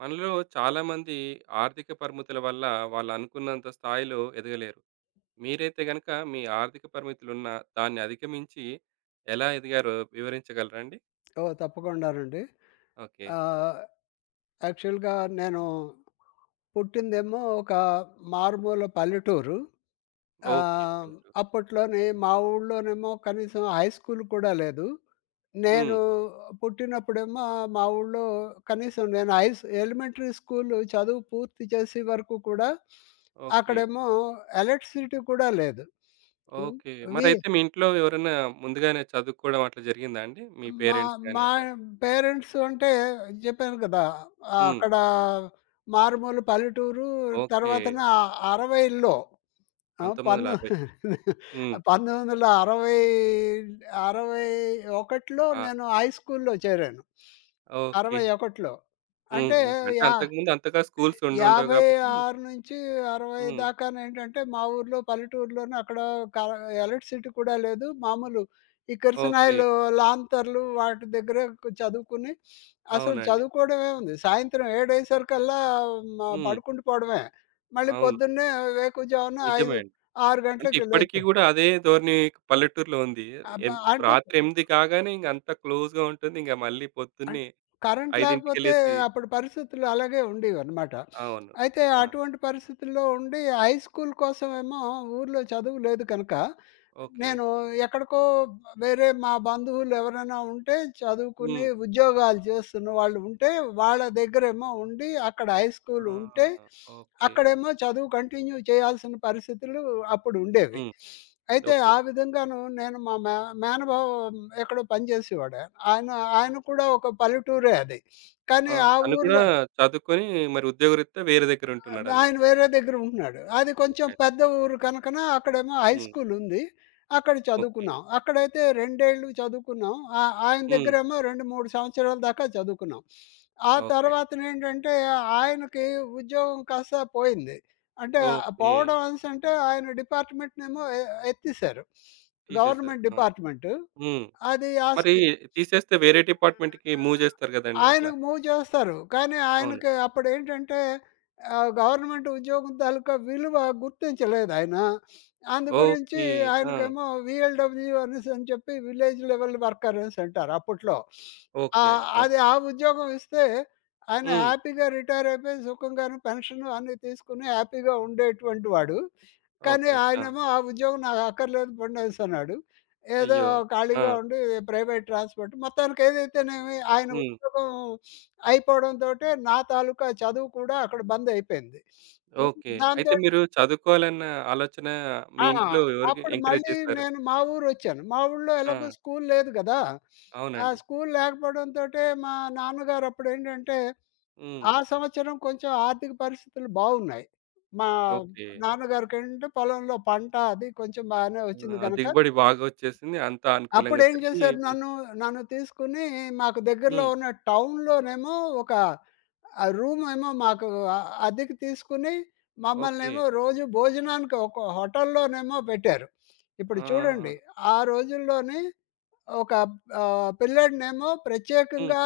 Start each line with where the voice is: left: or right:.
right: మనలో చాలామంది ఆర్థిక పరిమితుల వల్ల వాళ్ళు అనుకున్నంత స్థాయిలో ఎదగలేరు. మీరైతే గనుక మీ ఆర్థిక పరిమితులున్న దాన్ని అధిగమించి ఎలా ఎదిగారో వివరించగలరా అండి?
left: ఓహ్! తప్పకుండానండి.
right: ఓకే.
left: ఆహ్, యాక్చువల్‌గా నేను పుట్టిందేమో ఒక మారుమూల పల్లెటూరు.
right: ఓకే.
left: ఆహ్,
right: పల్లెటూరు.
left: అప్పట్లోని మా ఊళ్ళోనేమో కనీసం హై స్కూల్ కూడా లేదు.
right: హ్మ్.
left: నేను పుట్టినప్పుడేమో మా ఊళ్ళో కనీసం నేను హై స్ ఎలిమెంటరీ స్కూలు చదువు పూర్తి చేసే వరకు కూడా
right: ఓకే.
left: అక్కడేమో ఎలక్ట్రిసిటీ కూడా లేదు. హ్మ్.
right: ఓకే.
left: వి
right: మరైతే మీ ఇంట్లో ఎవరైనా ముందుగానే చదువుకోవడం అట్లా జరిగిందా అండి? మీ
left: మా
right: పేరెంట్స్ గాని
left: మా
right: అట్లా?
left: పేరెంట్స్ అంటే చెప్పాను కదా!
right: హ్మ్.
left: అక్కడ మారుమూల పల్లెటూరు.
right: ఓకే.
left: తర్వాతన 60ల్లో ఆహ్, పంతొ
right: 1960. హ్మ్.
left: 1960 61లో
right: ఆ!
left: నేను హై స్కూల్‌లో చేరాను.
right: ఓకే.
left: 61లో
right: హ్మ్.
left: అంటే
right: హ్మ్. అంటే
left: యా
right: అంతకుముందు అంతగా స్కూల్స్ ఉండుండవు కాబట్టి
left: 56-60
right: హ్మ్.
left: దాకానేంటంటే మా ఊర్లో పల్లెటూరులోనే అక్కడ క ఎలక్ట్రిసిటీ కూడా లేదు. మామూలు ఈ
right: ఓకే.
left: కిరసనాయిలు, లాంతర్లు వాటి దగ్గరే చదువుకుని అసలు
right: అవునండి.
left: చదువుకోవడమే ఉంది. సాయంత్రం 7 అయ్యేసరికల్లా మ
right: హ్మ్.
left: పడుకుండిపోవడమే. మళ్ళీ
right: అవును.
left: పొద్దున్నే వేకువజామున
right: నిజమే
left: 5,
right: అండి.
left: 6
right: అంటే
left: గంటలకి
right: ఇప్పటికి
left: లేచాం.
right: గూడా అదే ధోరణి పల్లెటూరులో ఉంది. ఎం
left: అబ్బా! అంటే
right: రాత్రి 8 కాగానే ఇంక అంతా క్లోజ్‌గా ఉంటుంది. ఇంక మళ్ళీ పొద్దున్నే
left: అంటే కరెంట్
right: 5కి
left: లేకపోతే
right: లేసి
left: అప్పుడు పరిస్థితులు అలాగే ఉండేవన్నమాట.
right: అవును.
left: అయితే
right: ఆ!
left: అటువంటి పరిస్థితుల్లో ఉండి హై స్కూల్ కోసమేమో ఊర్లో చదువు లేదు కనుక,
right: ఓకే.
left: నేను ఎక్కడికో వేరే మా బంధువులు ఎవరైనా ఉంటే చదువుకుని
right: హ్మ్.
left: ఉద్యోగాలు చేస్తున్న వాళ్ళు ఉంటే వాళ్ళ దగ్గరేమో ఉండి అక్కడ హై స్కూల్
right: ఆ!
left: ఉంటే
right: ఓకే.
left: అక్కడేమో చదువు కంటిన్యూ చేయాల్సిన పరిస్థితులు అప్పుడు ఉండేవి.
right: హ్మ్.
left: అయితే
right: ఓకే.
left: ఆ విధంగాను నేను మా మే మేనబావ ఎక్కడో పనిచేసేవాడు. ఆయన ఆయనకు కూడా ఒక పల్లెటూరే అది.
right: ఆ!
left: కానీ ఆ
right: తను కూడా
left: ఊర్లో
right: చదువుకొని మరి ఉద్యోగరీత్యా వేరే దగ్గర ఉంటున్నాడన్నమాట.
left: ఆయన వేరే దగ్గర ఉంటున్నాడు. అది
right: ఓకే
left: కొంచెం
right: అండి.
left: పెద్ద ఊరు కనుకన అక్కడేమో హై
right: హ్మ్.
left: స్కూల్ ఉంది. అక్కడ
right: ఓకే.
left: చదువుకున్నాం. అక్కడైతే 2 ఏళ్ళు చదువుకున్నాం. ఆ ఆయన
right: హ్మ్.
left: దగ్గరేమో 2, 3 సంవత్సరాల దాకా చదువుకున్నాం. ఆ
right: ఓకే అండి.
left: తర్వాతనేంటంటే ఆయనకి ఉద్యోగం కాస్త పోయింది. అంటే ఆ
right: ఓకే.
left: పోవడం అనేసంటే ఆయన డిపార్ట్‌మెంట్‌నేమో ఎత్తేసారు.
right: తీసేసారు.
left: గవర్నమెంట్
right: ఆ!
left: డిపార్ట్‌మెంట్.
right: హ్మ్.
left: అది ఆ
right: మరి
left: స్కి
right: తీసేస్తే వేరే డిపార్ట్‌మెంట్‌కి మూవ్ జేస్తారు గదండీ అట్లా.
left: ఆయనకు మూవ్ చేస్తారు. కానీ
right: అవును.
left: ఆయనకి అప్పుడేంటంటే గవర్నమెంట్ ఉద్యోగం తాలూకా విలువ గుర్తించలేదాయన. అందు గురించి
right: ఓకే. ఆ!
left: ఆయనకేమో వీఎల్‌డబ్ల్యూ అనేసని చెప్పి విలేజ్ లెవెల్ వర్కర్ అనేసంటారు అప్పట్లో.
right: ఓకే అండి. ఆ!
left: అది ఆ ఉద్యోగం ఇస్తే ఆయన
right: హ్మ్.
left: హ్యాపీగా రిటైర్ అయిపోయి సుఖంగాను పెన్షన్ అన్నీ తీసుకొని హ్యాపీగా ఉండేటువంటి వాడు. కానీ
right: ఓకే అండి. ఆ!
left: ఆయనేమో ఆ ఉద్యోగం నాకు అక్కర్లేదు పొండేస్తున్నాడు. ఏదో
right: అయ్యో! ఆ!
left: ఖాళీగా ఉండి ప్రైవేట్ ట్రాన్స్‌పోర్ట్ మొత్తానికి ఏదైతేనేమి ఆయన
right: హ్మ్.
left: ఉద్యోగం అయిపోవడంతోటే నా తాలూకా చదువు కూడా అక్కడ బందయిపోయింది. హ్మ్.
right: ఓకే. అయితే
left: దాంతోటి
right: మీరు చదువుకోవాలన్న ఆలోచన మీ
left: ఆ!
right: ఇంట్లో ఎవరికి
left: అప్పుడు
right: ఎంకరేజ్
left: మళ్ళీ
right: చేస్తారు?
left: నేను మా ఊరొచ్చాను. మా ఊళ్ళో ఎలాగో
right: ఆ!
left: స్కూల్ లేదు గదా! ఆ
right: అవునండి.
left: స్కూల్ లేకపోవడంతోటే మా నాన్నగారప్పుడేంటంటే
right: హ్మ్.
left: ఆ సంవత్సరం కొంచెం ఆర్థిక పరిస్థితులు బాగున్నాయి. మా
right: ఓకే.
left: నాన్నగారికేంటంటే పొలంలో పంట అది కొంచెం బాగానే
right: ఆ!
left: వచ్చింది గనక,
right: దిగుబడి బాగా వచ్చేసింది. అంతా అనుకూలంగా
left: అప్పుడేం
right: జరిగి
left: చేశారు
right: మంచి
left: నన్ను తీసుకొని మాకు దగ్గరలో
right: హ్మ్.
left: ఉన్న టౌన్‌లోనేమో ఒక రూమేమో మాకు అద్దెకు తీసుకొని,
right: ఓకే.
left: మమ్మల్నేమో రోజు భోజనానికి ఒక హోటల్‌లోనేమో పెట్టారు. ఇప్పుడు
right: ఆ!
left: చూడండి, ఆ రోజుల్లోని ఒక పిల్లాడినేమో
right: హ్మ్.
left: ప్రత్యేకంగా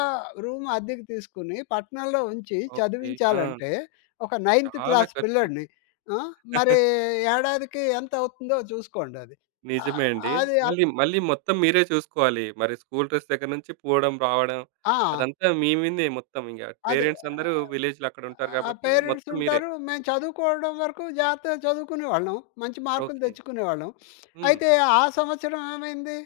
left: రూమ్ అద్దెకు తీసుకొని, పట్టణంలో ఉంచి
right: ఓకే. ఆ!
left: చదివించాలంటే, ఒక నైన్త్
right: చాలా
left: క్లాస్
right: ఖర్చు.
left: పిల్లాడిని. ఆ! మరి ఏడాదికి ఎంతవుతుందో చూసుకోండది. ఆహ్,
right: నిజమే అండి.
left: అది అల్
right: మళ్ళీ, మళ్ళీ మొత్తం మీరే చూసుకోవాలి. మరి స్కూల్ డ్రెస్ దగ్గర నుంచి పోవడం, రావడం
left: ఆ!
right: అదంతా మీ మీదనే మొత్తం ఇంగ.
left: అది
right: పేరెంట్స్ అందరూ విలేజ్‌లో అక్కడుంటారు
left: ఆ
right: కాబట్టి
left: పేరెంట్స్
right: మొత్తం మీరే.
left: ఉంటారు. మేము చదువుకోవడం వరకు జాగ్రత్తగా చదువుకునేవాళ్ళం. మంచి మార్కులు
right: ఓకే.
left: తెచ్చుకునేవాళ్ళం.
right: హ్మ్.
left: అయితే ఆ సంవత్సరం ఏమైంది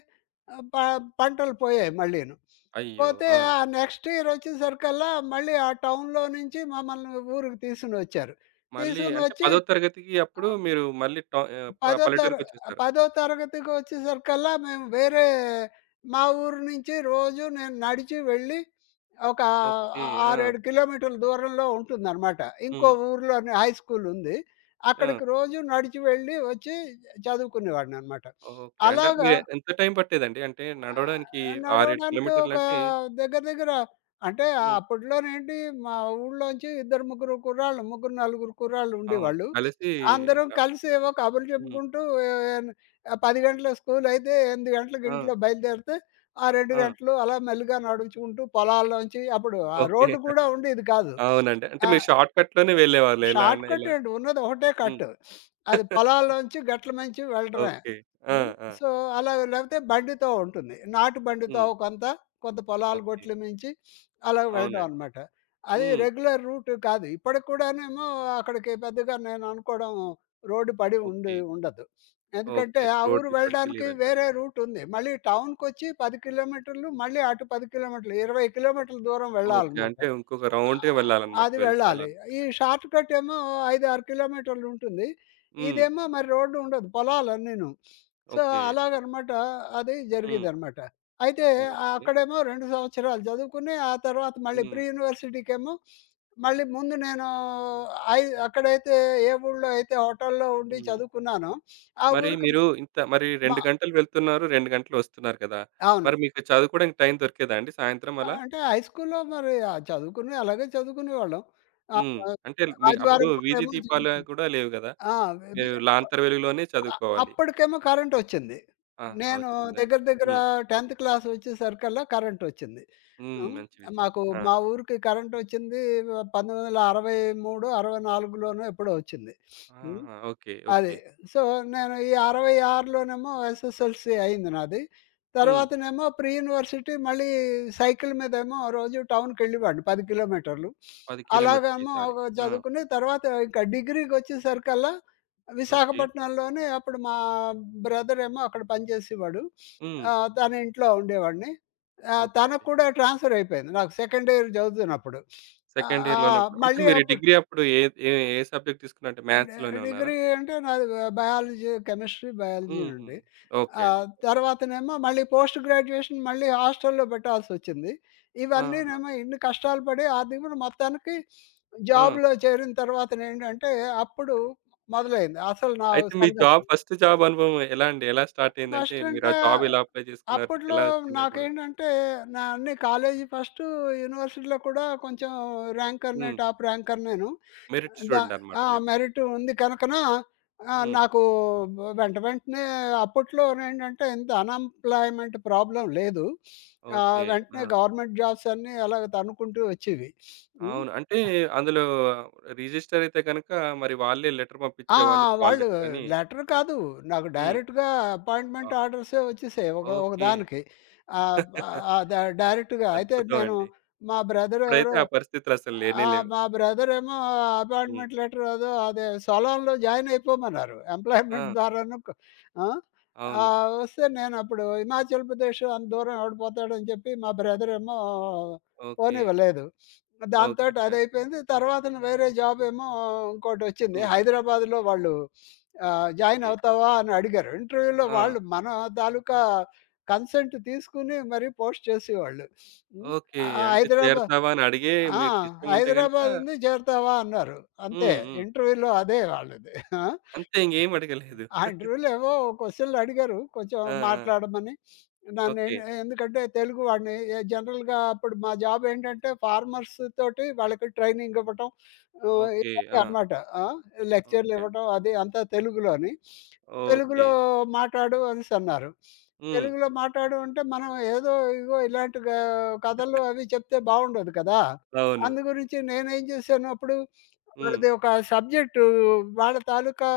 left: ఆహ్, ప పంటలు పోయాయి మళ్ళీను.
right: అయ్యో!
left: పోతే
right: ఆ!
left: ఆ నెక్స్ట్ ఇయర్ వచ్చేసరికల్లా మళ్ళీ ఆ టౌన్‌లో నుంచి మమ్మల్ని ఊరికి తీసుకొనొచ్చారు.
right: మళ్ళీ అంటే
left: తీసుకొనొచ్చి
right: 10వ తరగతికి అప్పుడు మీరు మళ్ళీ టౌ ప
left: పదో తర
right: పల్లెటూరికొచ్చేసారు.
left: పదో తరగతికొచ్చేసరికల్లా మేము వేరే మా ఊరు నుంచి రోజు నేను నడిచి వెళ్ళి ఒక
right: ఓకే.
left: ఆ
right: ఆ!
left: 6, 7 కిలోమీటర్ల దూరంలో ఉంటుందనమాట. ఇంకో
right: హ్మ్.
left: ఊర్లోనే హై స్కూల్ ఉంది.
right: ఆ!
left: అక్కడికి రోజు నడిచి వెళ్ళి వచ్చి చదువుకునేవాడిననమాట.
right: ఓకే. అంటే
left: అలాగా
right: మీరు ఎంత టైం పట్టేదండి? అంటే నడవడానికి 6, 7
left: నడవడానికి ఒక
right: కిలోమీటర్లంటే
left: దగ్గర దగ్గర అంటే
right: హ్మ్.
left: అప్పట్లోనేంటి మా ఊళ్ళోంచి ఇద్దరు, ముగ్గురు కుర్రాళ్ళు, ముగ్గురు, నలుగురు కుర్రాళ్ళు
right: అవును.
left: ఉండేవాళ్ళు.
right: కలిసి
left: అందరం కలిసి ఏవో కబుర్లు
right: హ్మ్.
left: చెప్పుకుంటూ 10 గంటల స్కూలయితే 8 గంటలకి
right: ఆ!
left: ఇంట్లో బయలుదేరితే, ఆ 2
right: ఆ!
left: గంటలు అలా మెల్లిగా నడుచుకుంటూ పొలాల్లోంచి అప్పుడు ఆ
right: ఓకే.
left: రోడ్డు కూడా ఉండేది కాదు.
right: అవునండి. అంటే
left: ఆ!
right: మీరు షార్ట్ కట్‌లోనే వెళ్ళేవాళ్ళు. ఎలా
left: షార్ట్
right: అన్నా
left: కట్
right: ఎలా
left: ఏంటి ఉన్నది ఒకటే
right: హ్మ్.
left: కట్. అది పొలాల్లోంచి గట్ల మించి వెళ్ళడమే.
right: ఓకే. ఆ!
left: హ్మ్.
right: ఆ!
left: సో, అలా లేకపోతే బండితో ఉంటుంది. నాటు బండితో
right: హ్మ్.
left: కొంత, కొంత పొలాల
right: ఓకే.
left: గొట్ల మించి అలా వెళ్ళడం
right: అవునండి.
left: అనమాట. అది
right: హ్మ్.
left: రెగ్యులర్ రూట్ కాదు. ఇప్పటికి కూడానేమో అక్కడికి పెద్దగా నేను అనుకోవడం రోడ్డు పడి ఉండి
right: ఓకే.
left: ఉండదు. ఎందుకంటే
right: ఓకే.
left: ఆ
right: రోడ్
left: ఊరు
right: ఇప్పటికి
left: వెళ్ళడానికి
right: లేదంటారు.
left: వేరే రూట్ ఉంది. మళ్ళీ టౌన్‌కొచ్చి 10 కిలోమీటర్లు మళ్ళీ అటు 10 కిలోమీటర్లు 20 కిలోమీటర్ల దూరం
right: ఓకే.
left: వెళ్ళాలన్నమాట.
right: అంటే ఇంకొక రౌండ్‌గా వెళ్ళాలన్నమాట.
left: అది
right: వెళ్తే ఎలా
left: వెళ్ళాలి. ఈ షార్ట్ కట్ ఏమో 5, 6 కిలోమీటర్లు ఉంటుంది.
right: హ్మ్.
left: ఇదేమో మరి రోడ్డు ఉండదు పొలాలన్నీను. So,
right: okay.
left: అలాగనమాట అది
right: హ్మ్.
left: జరిగేదనమాట. అయితే
right: ఓకే.
left: అక్కడేమో 2 సంవత్సరాలు చదువుకుని, ఆ తర్వాత మళ్ళీ
right: హ్మ్.
left: ప్రీ యూనివర్సిటీకేమో మళ్ళీ ముందు నేను ఐ అక్కడైతే ఏ ఊళ్ళో అయితే హోటల్‌లో ఉండి
right: హ్మ్.
left: చదువుకున్నానో, ఆ
right: మరి
left: ఊరికి
right: మీరు ఇంత మరి
left: మా
right: 2 గంటలు వెళ్తున్నారు, 2 గంటలు వస్తున్నారు కదా!
left: అవును.
right: మరి మీకు చదువుకోవడానికి టైం దొరికేదా అండి సాయంత్రం అలా?
left: అంటే హై స్కూల్‌లో మరి ఆ చదువుకుని అలాగే చదువుకునేవాళ్ళం. ఆహ్,
right: హ్మ్. అంటే మీ అప్పుడు
left: ఆదివారం పూట
right: వీధి
left: ఏమో
right: దీపాలు
left: చదువుకునే
right: కూడా లేవు కదా!
left: ఆ! ఇది
right: మీరు లాంతరు వెలుగులోనే
left: అ
right: చదువుకోవాలి.
left: అప్పటికేమో కరెంటొచ్చింది.
right: ఆహా!
left: నేను
right: వచ్చిందండి.
left: దగ్గర దగ్గర
right: హ్మ్.
left: 10th క్లాస్ వచ్చేసరికల్లా కరెంటొచ్చింది.
right: హ్మ్.
left: హ్మ్.
right: మంచి విషయం అండి.
left: మాకు
right: ఆ!
left: మా ఊరికి కరెంటొచ్చింది 1963, 64లోనో ఎప్పుడో వచ్చింది.
right: ఆహా! ఓకే.
left: అది.
right: ఓకే.
left: సో, నేను ఈ 66లోనేమో ఎస్ఎస్ఎల్సీ అయింది నాది.
right: హ్మ్.
left: తర్వాతనేమో ప్రీ యూనివర్సిటీ మళ్ళీ సైకిల్ మీదేమో రోజు టౌన్‌కెళ్ళేవాడిని 10 కిలోమీటర్లు.
right: 10 కిలోమీటర్లు
left: అలాగేమో
right: ఈసారి.
left: ఒక
right: ఆ!
left: చదువుకుని తర్వాత ఇంకా డిగ్రీకొచ్చేసరికల్లా
right: ఓకే.
left: విశాఖపట్నంలోనే అప్పుడు మా బ్రదరేమో అక్కడ పనిచేసేవాడు.
right: హ్మ్.
left: తన ఇంట్లో ఉండేవాడిని.
right: ఓకే
left: తనకు
right: అండి.
left: కూడా ట్రాన్స్‌ఫర్ అయిపోయింది నాకు సెకండ్ ఇయర్ చదువుతున్నప్పుడు. ఆహ్,
right: సెకండ్
left: ఆ!
right: ఇయర్‌లో ఉన్నప్పుడు అంటే
left: మళ్ళీ
right: మీరు
left: అప్పుడు
right: డిగ్రీ అప్పుడు ఏ ఏ ఏ సబ్జెక్ట్ తీసుకున్నారు? అంటే
left: డి
right: మ్యాథ్స్ లోనే ఉన్నారా?
left: డిగ్రీ అంటే నాది బయాలజీ, కెమిస్ట్రీ,
right: హుహు.
left: బయాలజీనండి.
right: ఓకే అండి. ఓకే.
left: తర్వాతనేమో మళ్ళీ పోస్ట్ గ్రాడ్యుయేషన్ మళ్ళీ హాస్టల్‌లో పెట్టాల్సొచ్చింది.
right: ఆహా!
left: ఇవన్నీనేమో ఇన్ని కష్టాలు పడి ఆ దిగులు మొత్తానికి
right: ఆ!
left: జాబ్‌లో చేరిన తర్వాతనేంటంటే అప్పుడు మొదలైంది అసలు నా
right: అయితే మీ జాబ్
left: సంఘర్షణ.
right: ఫస్ట్ జాబ్ అనుభవం ఎలా అండి? ఎలా స్టార్ట్ అయిందంటే
left: ఫస్ట్
right: మీరు ఆ
left: అంటే
right: జాబ్ ఎలా అప్లై చేసుకున్నారు?
left: అప్పట్లో
right: మీకెలా వచ్చింది అప్పుడు?
left: నాకేంటంటే నా అన్ని కాలేజీ ఫస్టు, యూనివర్సిటీలో కూడా కొంచెం
right: హ్మ్.
left: టాప్ ర్యాంకర్ నేను.
right: మెరిట్
left: దా
right: స్టూడెంట్ అన్నమాట
left: ఆ!
right: మీరు.
left: మెరిట్ ఉంది కనుకన
right: హ్మ్.
left: నాకు వెంట వెంటనే అప్పట్లోనేంటంటే ఇంత అన్‌ఎంప్లాయ్‌మెంట్ ప్రాబ్లమ్ లేదు.
right: ఓకే.
left: వెంటనే
right: ఆ!
left: గవర్నమెంట్ జాబ్స్ అన్నీ అలాగ తన్నుకుంటూ వచ్చేవి. హ్మ్.
right: అవును. అంటే అందులో రిజిస్టర్ అయితే గనక మరి వాళ్ళే లెటర్
left: ఆ!
right: పంపించేవాళ్ళు. కాల్
left: వాళ్ళు
right: లెటర్ అని.
left: లెటర్ కాదు. నాకు
right: హ్మ్.
left: డైరెక్ట్‌గా అపాయింట్మెంట్
right: ఆహ్,
left: ఆర్డర్సే వచ్చేసాయి. ఒక ఒక
right: ఓకే.
left: దానికి. ఆహ్, ఆహ్, డ డైరెక్ట్‌గా అయితే
right: అద్భుతం
left: నేను
right: అండి.
left: మా బ్రదర్
right: ఇప్పుడైతే
left: ఎవరో
right: ఆ పరిస్థితులు అసలు లేనే
left: ఆ!
right: లేవు.
left: మా బ్రదరేమో
right: హ్మ్.
left: అపాయింట్‌మెంట్ లెటర్ అదో అదే సలోన్‌లో జాయిన్ అయిపోమన్నారు. ఎంప్లాయ్‌మెంట్
right: ఆ!
left: ద్వారాను క ఆ!
right: అవును.
left: వస్తే నేనప్పుడు హిమాచల్ ప్రదేశ్ అంత దూరం ఎవడు పోతాడని చెప్పి మా బ్రదరేమో
right: ఓకే.
left: పోనివ్వలేదు.
right: ఓకే
left: దాంతోటి
right: అండి. ఆ!
left: అదయిపోయింది. తర్వాతన వేరే జాబేమో ఇంకోటొచ్చింది.
right: హ్మ్.
left: హైదరాబాద్‌లో వాళ్ళు జాయిన్
right: ఓకే.
left: అవుతావా అని అడిగారు. ఇంటర్వ్యూలో
right: ఆ!
left: వాళ్ళు మన తాలూకా కన్సెంట్ తీసుకొని మరి పోస్ట్ చేసేవాళ్ళు. హ్మ్.
right: ఓకే.
left: ఆ!
right: అంటే
left: హైదరాబా
right: చేరతావా అని అడిగే
left: ఆ!
right: మీరు ఇష్టం ఉంటే గనక
left: హైదరాబాద్ ఉంది చేరతావా అన్నారు. అంతే
right: హ్మ్. హ్మ్.
left: ఇంటర్వ్యూలో అదే వాళ్ళది. ఆ!
right: అంతే ఇంకేం అడగలేదు.
left: ఆ ఇంటర్వ్యూలో ఏవో క్వశ్చన్‌లు అడిగారు. కొంచెం
right: ఆ! ఆ!
left: మాట్లాడమని. నన్నేం
right: ఓకే.
left: ఎందుకంటే తెలుగు వాడిని. జనరల్‌గా అప్పుడు మా జాబ్ ఏంటంటే ఫార్మర్స్ తోటి వాళ్ళకి ట్రైనింగ్ ఇవ్వటం.
right: ఓకే.
left: ఇవన్నీ
right: ఆ!
left: అనమాట. ఆ! లెక్చర్‌లు
right: ఓకే అండి.
left: ఇవ్వటం అది అంతా తెలుగులోని.
right: ఓకే.
left: తెలుగులో మాట్లాడు అనేసన్నారు.
right: హ్మ్.
left: తెలుగులో మాట్లాడు అంటే మనం ఏదో ఇగో ఇలాంటి గా కథలు అవి చెప్తే బావుండదు కదా!
right: అవును.
left: అందు గురించి నేనేం చేశాను అప్పుడు
right: హ్మ్.
left: అది ఒక సబ్జెక్టు వాళ్ళ తాలూకా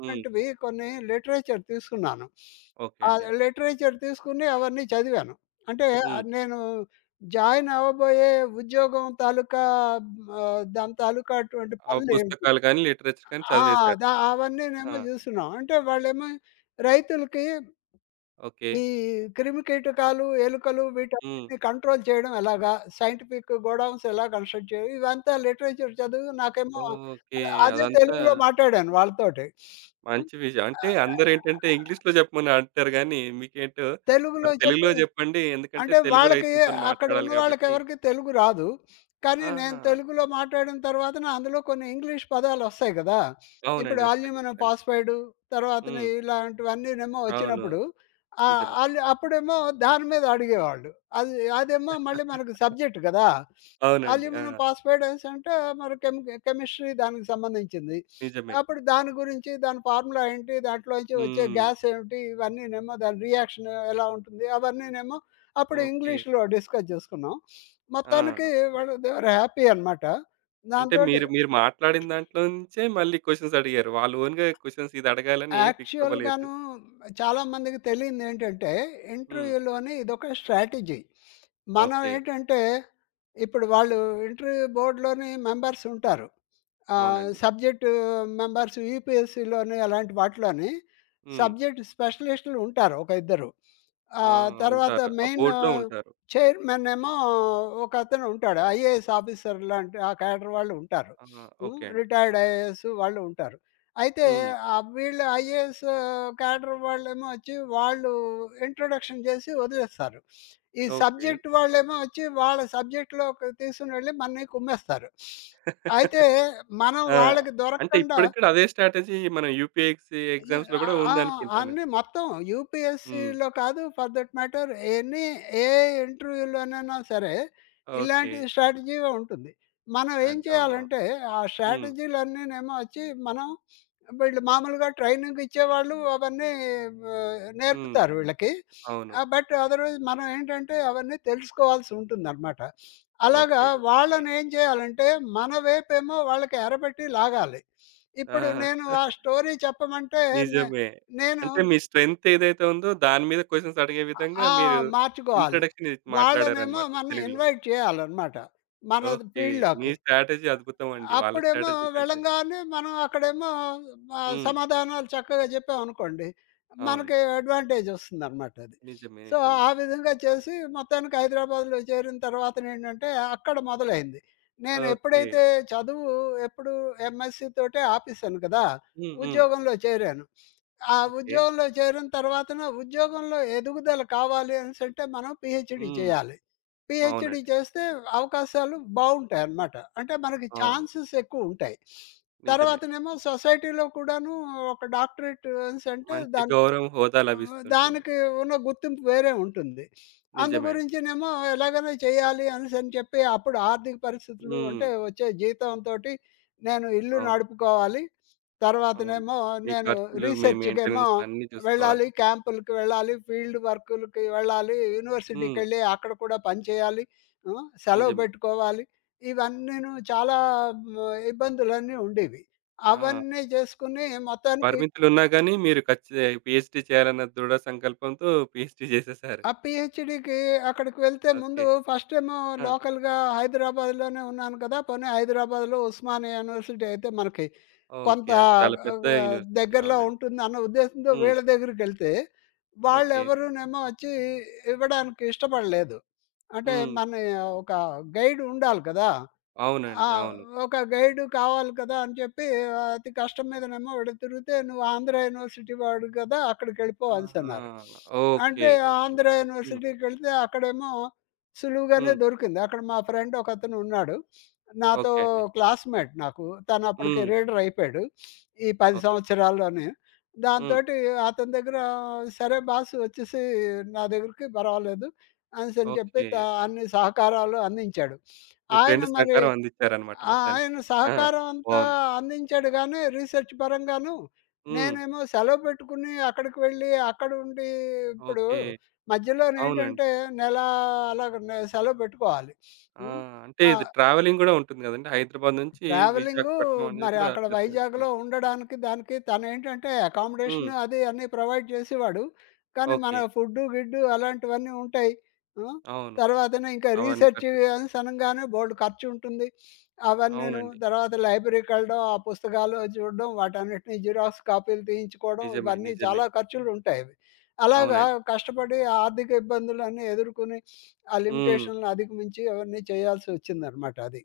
right: హ్మ్.
left: కొన్ని లిటరేచర్ తీసుకున్నాను.
right: ఓకే
left: ఆ
right: అండి.
left: లిటరేచర్ తీసుకొని అవన్నీ చదివాను. అంటే
right: హ్మ్.
left: నేను జాయిన్ అవ్వబోయే ఉద్యోగం తాలూకా దాని తాలూకా అటువంటి
right: ఆ
left: పనులేంటి
right: పుస్తకాలు గాని, లిటరేచర్ కానీ
left: ఆ!
right: చదివేశారు.
left: ద
right: ఆ!
left: అవన్నీనేమో జూస్తున్నాం. అంటే వాళ్ళేమో రైతులకి
right: ఓకే.
left: ఈ క్రిమికీటకాలు, ఎలుకలు
right: హ్మ్.
left: వీటన్నిటిని కంట్రోల్ చేయడం ఎలాగా? సైంటిఫిక్ గోడౌన్స్ ఎలా కన్‌స్ట్రక్ట్ చేయాలి? ఇవంతా లిటరేచర్ చదివి నాకేమో
right: ఓకే.
left: అదే
right: అదంతా
left: తెలుగులో మాట్లాడాను వాళ్ళతోటి. హ్మ్.
right: మంచి విషయం. అంటే అందరేంటంటే ఇంగ్లీష్‌లో చెప్పమని అంటారు గానీ, మీకేంటో
left: తెలుగులో
right: మరి తెలుగులో
left: చెప్పి
right: జెప్పండి. ఎందుకంటే
left: అంటే
right: తెలుగు రైతులతోని
left: అక్కడ
right: మాట్లాడాలి
left: ఉన్న వాళ్ళకి
right: గాబట్టి
left: ఎవరికీ తెలుగు రాదు. కానీ నేను
right: ఆహా!
left: తెలుగులో మాట్లాడిన తర్వాతన అందులో కొన్ని ఇంగ్లీష్ పదాలొస్తాయి గదా! ఇప్పుడు
right: అవునండి. వస్తాయి
left: అల్యూమినియం
right: ఖచ్చితంగా.
left: ఫాస్‌ఫైడ్ తర్వాతన
right: హ్మ్.
left: ఇలాంటివన్నీనేమో
right: అవును.
left: వచ్చినప్పుడు ఆహ్,
right: నిజమే.
left: అల్ అప్పుడేమో దాని మీద అడిగేవాళ్ళు. అది అదేమో మళ్ళీ మనకు సబ్జెక్ట్ గదా!
right: అవునండి. ఆ!
left: అల్యూమినియం ఫాస్ఫైడ్ అనేసి అంటే మరి కెమిస్ట్రీ దానికి సంబంధించింది.
right: నిజమే.
left: అప్పుడు దాని గురించి దాని ఫార్ములా ఏంటి? దాంట్లోంచి వచ్చే
right: హ్మ్.
left: గ్యాస్ ఏమిటి? ఇవన్నీనేమో దాని రియాక్షన్ ఎలా ఉంటుంది? అవన్నీనేమో అప్పుడు
right: ఓకే.
left: ఇంగ్లీష్‌లో డిస్కస్ చేసుకున్నాం.
right: ఆ!
left: మొత్తానికి
right: ఓకే.
left: వాళ్ళు దే ఆర్ హ్యాపీ అనమాట.
right: అంటే
left: దాంతోటి
right: మీరు మీరు మాట్లాడిన దాంట్లో నుంచే మళ్ళీ క్వెషన్స్ అడిగారు. వాళ్ళు ఓన్‌గా క్వెషన్స్ ఇది అడగాలని ఏం ఫిక్స్ అవ్వలేదు.
left: యాక్చువల్‌గాను చాలామందికి తెలియనిదేంటంటే
right: హ్మ్.
left: ఇంటర్వ్యూలోని ఇదొక స్ట్రాటజీ. మనం
right: ఓకే.
left: ఏంటంటే ఇప్పుడు వాళ్ళు ఇంటర్వ్యూ బోర్డ్‌లోని మెంబర్స్ ఉంటారు.
right: అవునండి.
left: సబ్జెక్టు మెంబర్స్ యూపీఎస్‌సీలోని అలాంటి వాటిలోని
right: హ్మ్.
left: సబ్జెక్ట్ స్పెషలిస్టులు ఉంటారు ఒక ఇద్దరు.
right: ఆ!
left: తర్వాత
right: ఉంటారు. ఆ
left: మెయిన్
right: బోర్డ్‌లో ఉంటారు.
left: చైర్మన్ ఏమో ఒకతను ఉంటాడు. ఐఏఎస్ ఆఫీసర్ లాంటి ఆ క్యాడర్ వాళ్ళు ఉంటారు.
right: ఆ!
left: హ్మ్.
right: ఓకే అండి.
left: రిటైర్డ్ ఐఏఎస్ వాళ్ళు ఉంటారు. అయితే
right: హ్మ్.
left: వీళ్ళు ఐఏఎస్ క్యాడర్ వాళ్ళేమో వచ్చి వాళ్ళు ఇంట్రొడక్షన్ చేసి వదిలేస్తారు. ఈ
right: ఓకే.
left: సబ్జెక్ట్ వాళ్ళేమో వచ్చి వాళ్ళ సబ్జెక్ట్‌లోకి తీసుకొని వెళ్లి మనని కుమ్మేస్తారు. అయితే మనం
right: ఆ!
left: వాళ్ళకి
right: అంటే
left: దొరకకుండా
right: ఇప్పటికి కూడా అదే స్ట్రాటజీ మనం యూపీఎస్‌సీ
left: ఈ
right: ఎగ్జామ్స్‌లో
left: ఆ!
right: కూడా
left: ఆ!
right: ఉందనుకుంటాను.
left: అన్నీ మొత్తం
right: హ్మ్.
left: యూపీఎస్సీలో కాదు ఫర్ థట్ మ్యాటర్ ఎనీ ఏ ఇంటర్వ్యూలోనైనా సరే
right: ఓకే.
left: ఇలాంటి స్ట్రాటజీయే ఉంటుంది. మనం ఏం
right: అండ్ అవునవును.
left: చేయాలంటే ఆ
right: హ్మ్.
left: స్ట్రాటజీలన్నీనేమో వచ్చి మనం వీళ్ళు మామూలుగా ట్రైనింగ్ ఇచ్చేవాళ్ళు అవన్నీ
right: హ్మ్.
left: నేర్పుతారు వీళ్ళకి.
right: అవును.
left: బట్ అదర్‌వైజ్ మనం ఏంటంటే అవన్నీ తెలుసుకోవాల్సి ఉంటుందనమాట. అలాగా
right: ఓకే. ఓకే.
left: వాళ్ళనేం చేయాలంటే మన వైపేమో వాళ్ళకి ఎరబెట్టి లాగాలి. ఇప్పుడు
right: ఆ!
left: నేను ఆ స్టోరీ చెప్పమంటే నే
right: నిజమే.
left: నేను
right: అంటే మీ స్ట్రెంత్ ఏదైతే ఉందో దాని మీద క్వెషన్స్ అడిగే విధంగా
left: ఆ!
right: మీరు
left: మార్చుకోవాలి.
right: ఇంట్రడక్షన్ ఇచ్చి
left: వాళ్ళనేమో
right: మాట్లాడారన్నమాట
left: మనం
right: తెలుగులో.
left: ఇన్వైట్ చేయాలనమాట. మన
right: ఓకే. మీ
left: ఫీల్డ్‌లోకి.
right: స్ట్రాటజీ అద్భుతం అండి. వాళ్ళ
left: అప్పుడేమో
right: స్ట్రాటజీ కంటే.
left: వెళ్ళంగానే మనం అక్కడేమో
right: హ్మ్.
left: సమాధానాలు చక్కగా చెప్పామనుకోండి.
right: అవును.
left: మనకి అడ్వాంటేజ్ వస్తుందనమాట అది.
right: నిజమే.
left: సో,
right: నిజమే.
left: ఆ విధంగా చేసి మొత్తానికి హైదరాబాద్‌లో చేరిన తర్వాతనేంటంటే, అక్కడ మొదలైంది. నేను
right: ఓకే.
left: ఎప్పుడైతే చదువు ఎప్పుడు ఎంఎస్‌సి తోటే ఆపేసాను కదా!
right: హ్మ్. హ్మ్.
left: ఉద్యోగంలో చేరాను. ఆ
right: ఓకే.
left: ఉద్యోగంలో చేరిన తర్వాతన ఉద్యోగంలో ఎదుగుదల కావాలి అనేసంటే మనం పీహెచ్‌డీ
right: హ్మ్.
left: చేయాలి. పీహెచ్‌డీ
right: అవునండి.
left: చేస్తే అవకాశాలు బావుంటాయనమాట. అంటే మనకి
right: అవును.
left: ఛాన్సెస్ ఎక్కువుంటాయి.
right: నిజమే.
left: తర్వాతనేమో సొసైటీలో కూడాను ఒక డాక్టరేట్ అనేసంటే
right: మంచి గౌరవం, హోదా లభిస్తుంటుంది.
left: దానికి ఉన్న గుర్తింపు వేరే ఉంటుంది. అందు
right: నిజమే అండి.
left: గురించినేమో ఎలాగైనా చేయాలి అనేసని చెప్పి అప్పుడు ఆర్థిక పరిస్థితులు
right: హ్మ్.
left: అంటే వచ్చే జీతంతోటి నేను ఇల్లు
right: అవును.
left: నడుపుకోవాలి.
right: అవును.
left: తర్వాతనేమో
right: మీ
left: నేను
right: ఖర్చులు, మీ
left: రీసెర్చ్‌కేమో
right: మెయింటెనెన్స్‌లు అన్నీ చూసుకోవాలి.
left: వెళ్ళాలి. క్యాంపులకి వెళ్ళాలి. ఫీల్డ్ వర్కులకి వెళ్ళాలి.
right: హ్మ్.
left: యూనివర్సిటీకెళ్ళి అక్కడ కూడా పని చేయాలి. హ్మ్. సెలవు
right: నిజమే.
left: పెట్టుకోవాలి. ఇవన్నీను చాలా హ్మ్, ఇబ్బందులన్నీ ఉండేవి.
right: ఆ!
left: అవన్నీ చేసుకొని మొత్తానికి
right: పరిమితులున్నా గాని మీరు ఖచ్చి పీహెచ్‌డీ చేయాలన్న దృఢ సంకల్పంతో పీహెచ్‌డీ చేసేసారు.
left: ఆ పీహెచ్‌డీకి అక్కడికి వెళ్తే ముందు
right: ఓకే.
left: ఫస్ట్ ఏమో
right: ఆ!
left: లోకల్‌గా హైదరాబాద్‌లోనే ఉన్నాను కదా! పోనీ హైదరాబాద్‌లో ఉస్మానియా యూనివర్సిటీ అయితే మనకి
right: ఓకే.
left: కొంత
right: అది చాలా పెద్ద
left: ఆహ్,
right: యూనివర్సిటీ.
left: దగ్గరలో
right: అవునండి.
left: ఉంటుందన్న ఉద్దేశంతో
right: హ్మ్.
left: వీళ్ళ దగ్గరికెళ్తే,
right: ఓకే.
left: వాళ్ళెవరూనేమో వచ్చి ఇవ్వడానికి ఇష్టపడలేదు. అంటే
right: హ్మ్.
left: మన ఒక గైడ్ ఉండాలి కదా! ఆ!
right: అవునండి. అవును.
left: ఒక గైడు కావాలి కదా! అని చెప్పి అతి కష్టం మీదనేమో వీడు తిరిగితే, "నువ్వు ఆంధ్ర యూనివర్సిటీ వాడివి కదా! అక్కడికెళ్ళిపో"
right: ఆహా!
left: అనేసన్నారు.
right: ఓకే.
left: అంటే
right: ఓకే.
left: ఆంధ్ర
right: హ్మ్.
left: యూనివర్సిటీకెళ్తే అక్కడేమో సులువుగానే
right: హ్మ్.
left: దొరికింది. అక్కడ మా ఫ్రెండ్ ఒకతను ఉన్నాడు. నాతో
right: ఓకే అండి.
left: క్లాస్‌మేట్ నాకు. తను అప్పటికి
right: హ్మ్.
left: రీడర్ అయిపోయాడు. ఈ 10
right: ఓకే.
left: సంవత్సరాల్లోనే.
right: హ్మ్.
left: దాంతోటి అతని దగ్గర "సరే బాస్ వచ్చేసేయి నా దగ్గరికి పర్వాలేదు" అనేసని చెప్పి
right: ఓకే.
left: అన్ని సహకారాలు అందించాడు.
right: మీ
left: ఆయన
right: ఫ్రెండ్
left: మరి
right: సహకారం అందించారన్నమాట
left: ఆ!
right: మొత్తానికి.
left: ఆయన
right: ఆ!
left: సహకారం అంతా
right: బావుంది.
left: అందించాడు గానీ, రీసెర్చ్ పరంగాను.
right: హ్మ్.
left: నేనేమో సెలవు పెట్టుకుని అక్కడికి వెళ్ళి, అక్కడుండి ఇప్పుడు
right: ఓకే. అవునండి.
left: మధ్యలోనేంటంటే, నెల అలాగ నె సెలవు పెట్టుకోవాలి.
right: ఆ!
left: హ్మ్.
right: అంటే
left: ఆ!
right: ఇది ట్రావెలింగ్ గూడా ఉంటుంది గదండీ. హైదరాబాద్ నుంచి
left: ట్రావెలింగు
right: విశాఖపట్నం అనేది
left: మరి
right: గూడా
left: అక్కడ
right: పెద్ద విషయమే.
left: వైజాగ్‌లో ఉండడానికి దానికి తనేంటంటే
right: హ్మ్.
left: అకామిడేషన్ అది అన్నీ ప్రొవైడ్ చేసేవాడు. కానీ మన
right: ఓకే.
left: ఫుడ్డు, గిడ్డు అలాంటివన్నీ ఉంటాయి. ఆ!
right: అవును.
left: తర్వాతేను ఇంకా
right: అవన్నీ
left: రీసెర్చ్
right: ఖర్చులుంటాయి.
left: అనేసి అనంగానే బోలెడు ఖర్చుంటుంది. అవన్నీను
right: అవునండి.
left: తర్వాత లైబ్రరీకెళ్ళడం, ఆ పుస్తకాలు చూడడం, వాటన్నిటిని జిరాక్స్ కాపీలు తీయించుకోవడం
right: నిజమే.
left: ఇవన్నీ
right: నిజమే.
left: చాలా ఖర్చులుంటాయవి. అలాగా
right: అవునండి.
left: కష్టపడి ఆ ఆర్థిక ఇబ్బందులన్నీ ఎదుర్కొని, ఆ
right: హ్మ్.
left: లిమిటేషన్‌లను అధిగమించి అవన్నీ చేయాల్సొచ్చిందనమాట అది.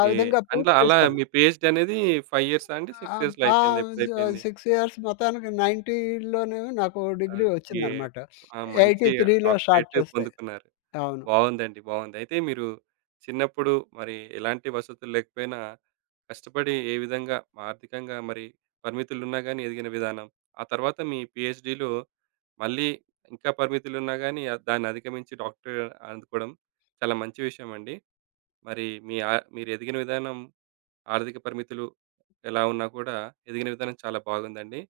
left: ఆ విధంగా
right: అందులో
left: పూర్తి
right: అలా
left: చేశాను.
right: మీ పీహెచ్‌డీ అనేది 5 ఇయర్సా అండి? 6
left: ఆహ్,
right: ఇయర్స్‌లో
left: ఆ!
right: అయిపోయిందా?
left: సి
right: ఎప్పుడైపోయింది?
left: 6 ఇయర్స్ మొత్తానికి 90లోనేమో నాకు డిగ్రీ
right: ఓకే.
left: వచ్చిందనమాట.
right: ఆ! మంచి
left: 83లో స్టార్ట్
right: డాక్టరేట్
left: చేస్తే.
right: పొందుకున్నారు.
left: అవును.
right: బావుందండి. బావుంది. అయితే మీరు చిన్నప్పుడు మరి ఎలాంటి వసతులు లేకపోయినా కష్టపడి ఏ విధంగా ఆర్థికంగా మరి పరిమితులున్నా గానీ ఎదిగిన విధానం, ఆ తర్వాత మీ పీహెచ్‌డీలో మళ్ళీ ఇంకా పరిమితులున్నా గానీ దాన్ని అధిగమించి డాక్టర్ అందుకోవడం చాలా మంచి విషయం అండి. మరి మీ ఆ మీరు ఎదిగిన విధానం, ఆర్థిక పరిమితులు ఎలా ఉన్నా కూడా ఎదిగిన విధానం చాలా బాగుందండి.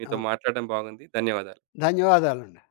right: మీతో
left: అవును.
right: మాట్లాడడం బాగుంది. ధన్యవాదాలు.
left: ధన్యవాదాలండి.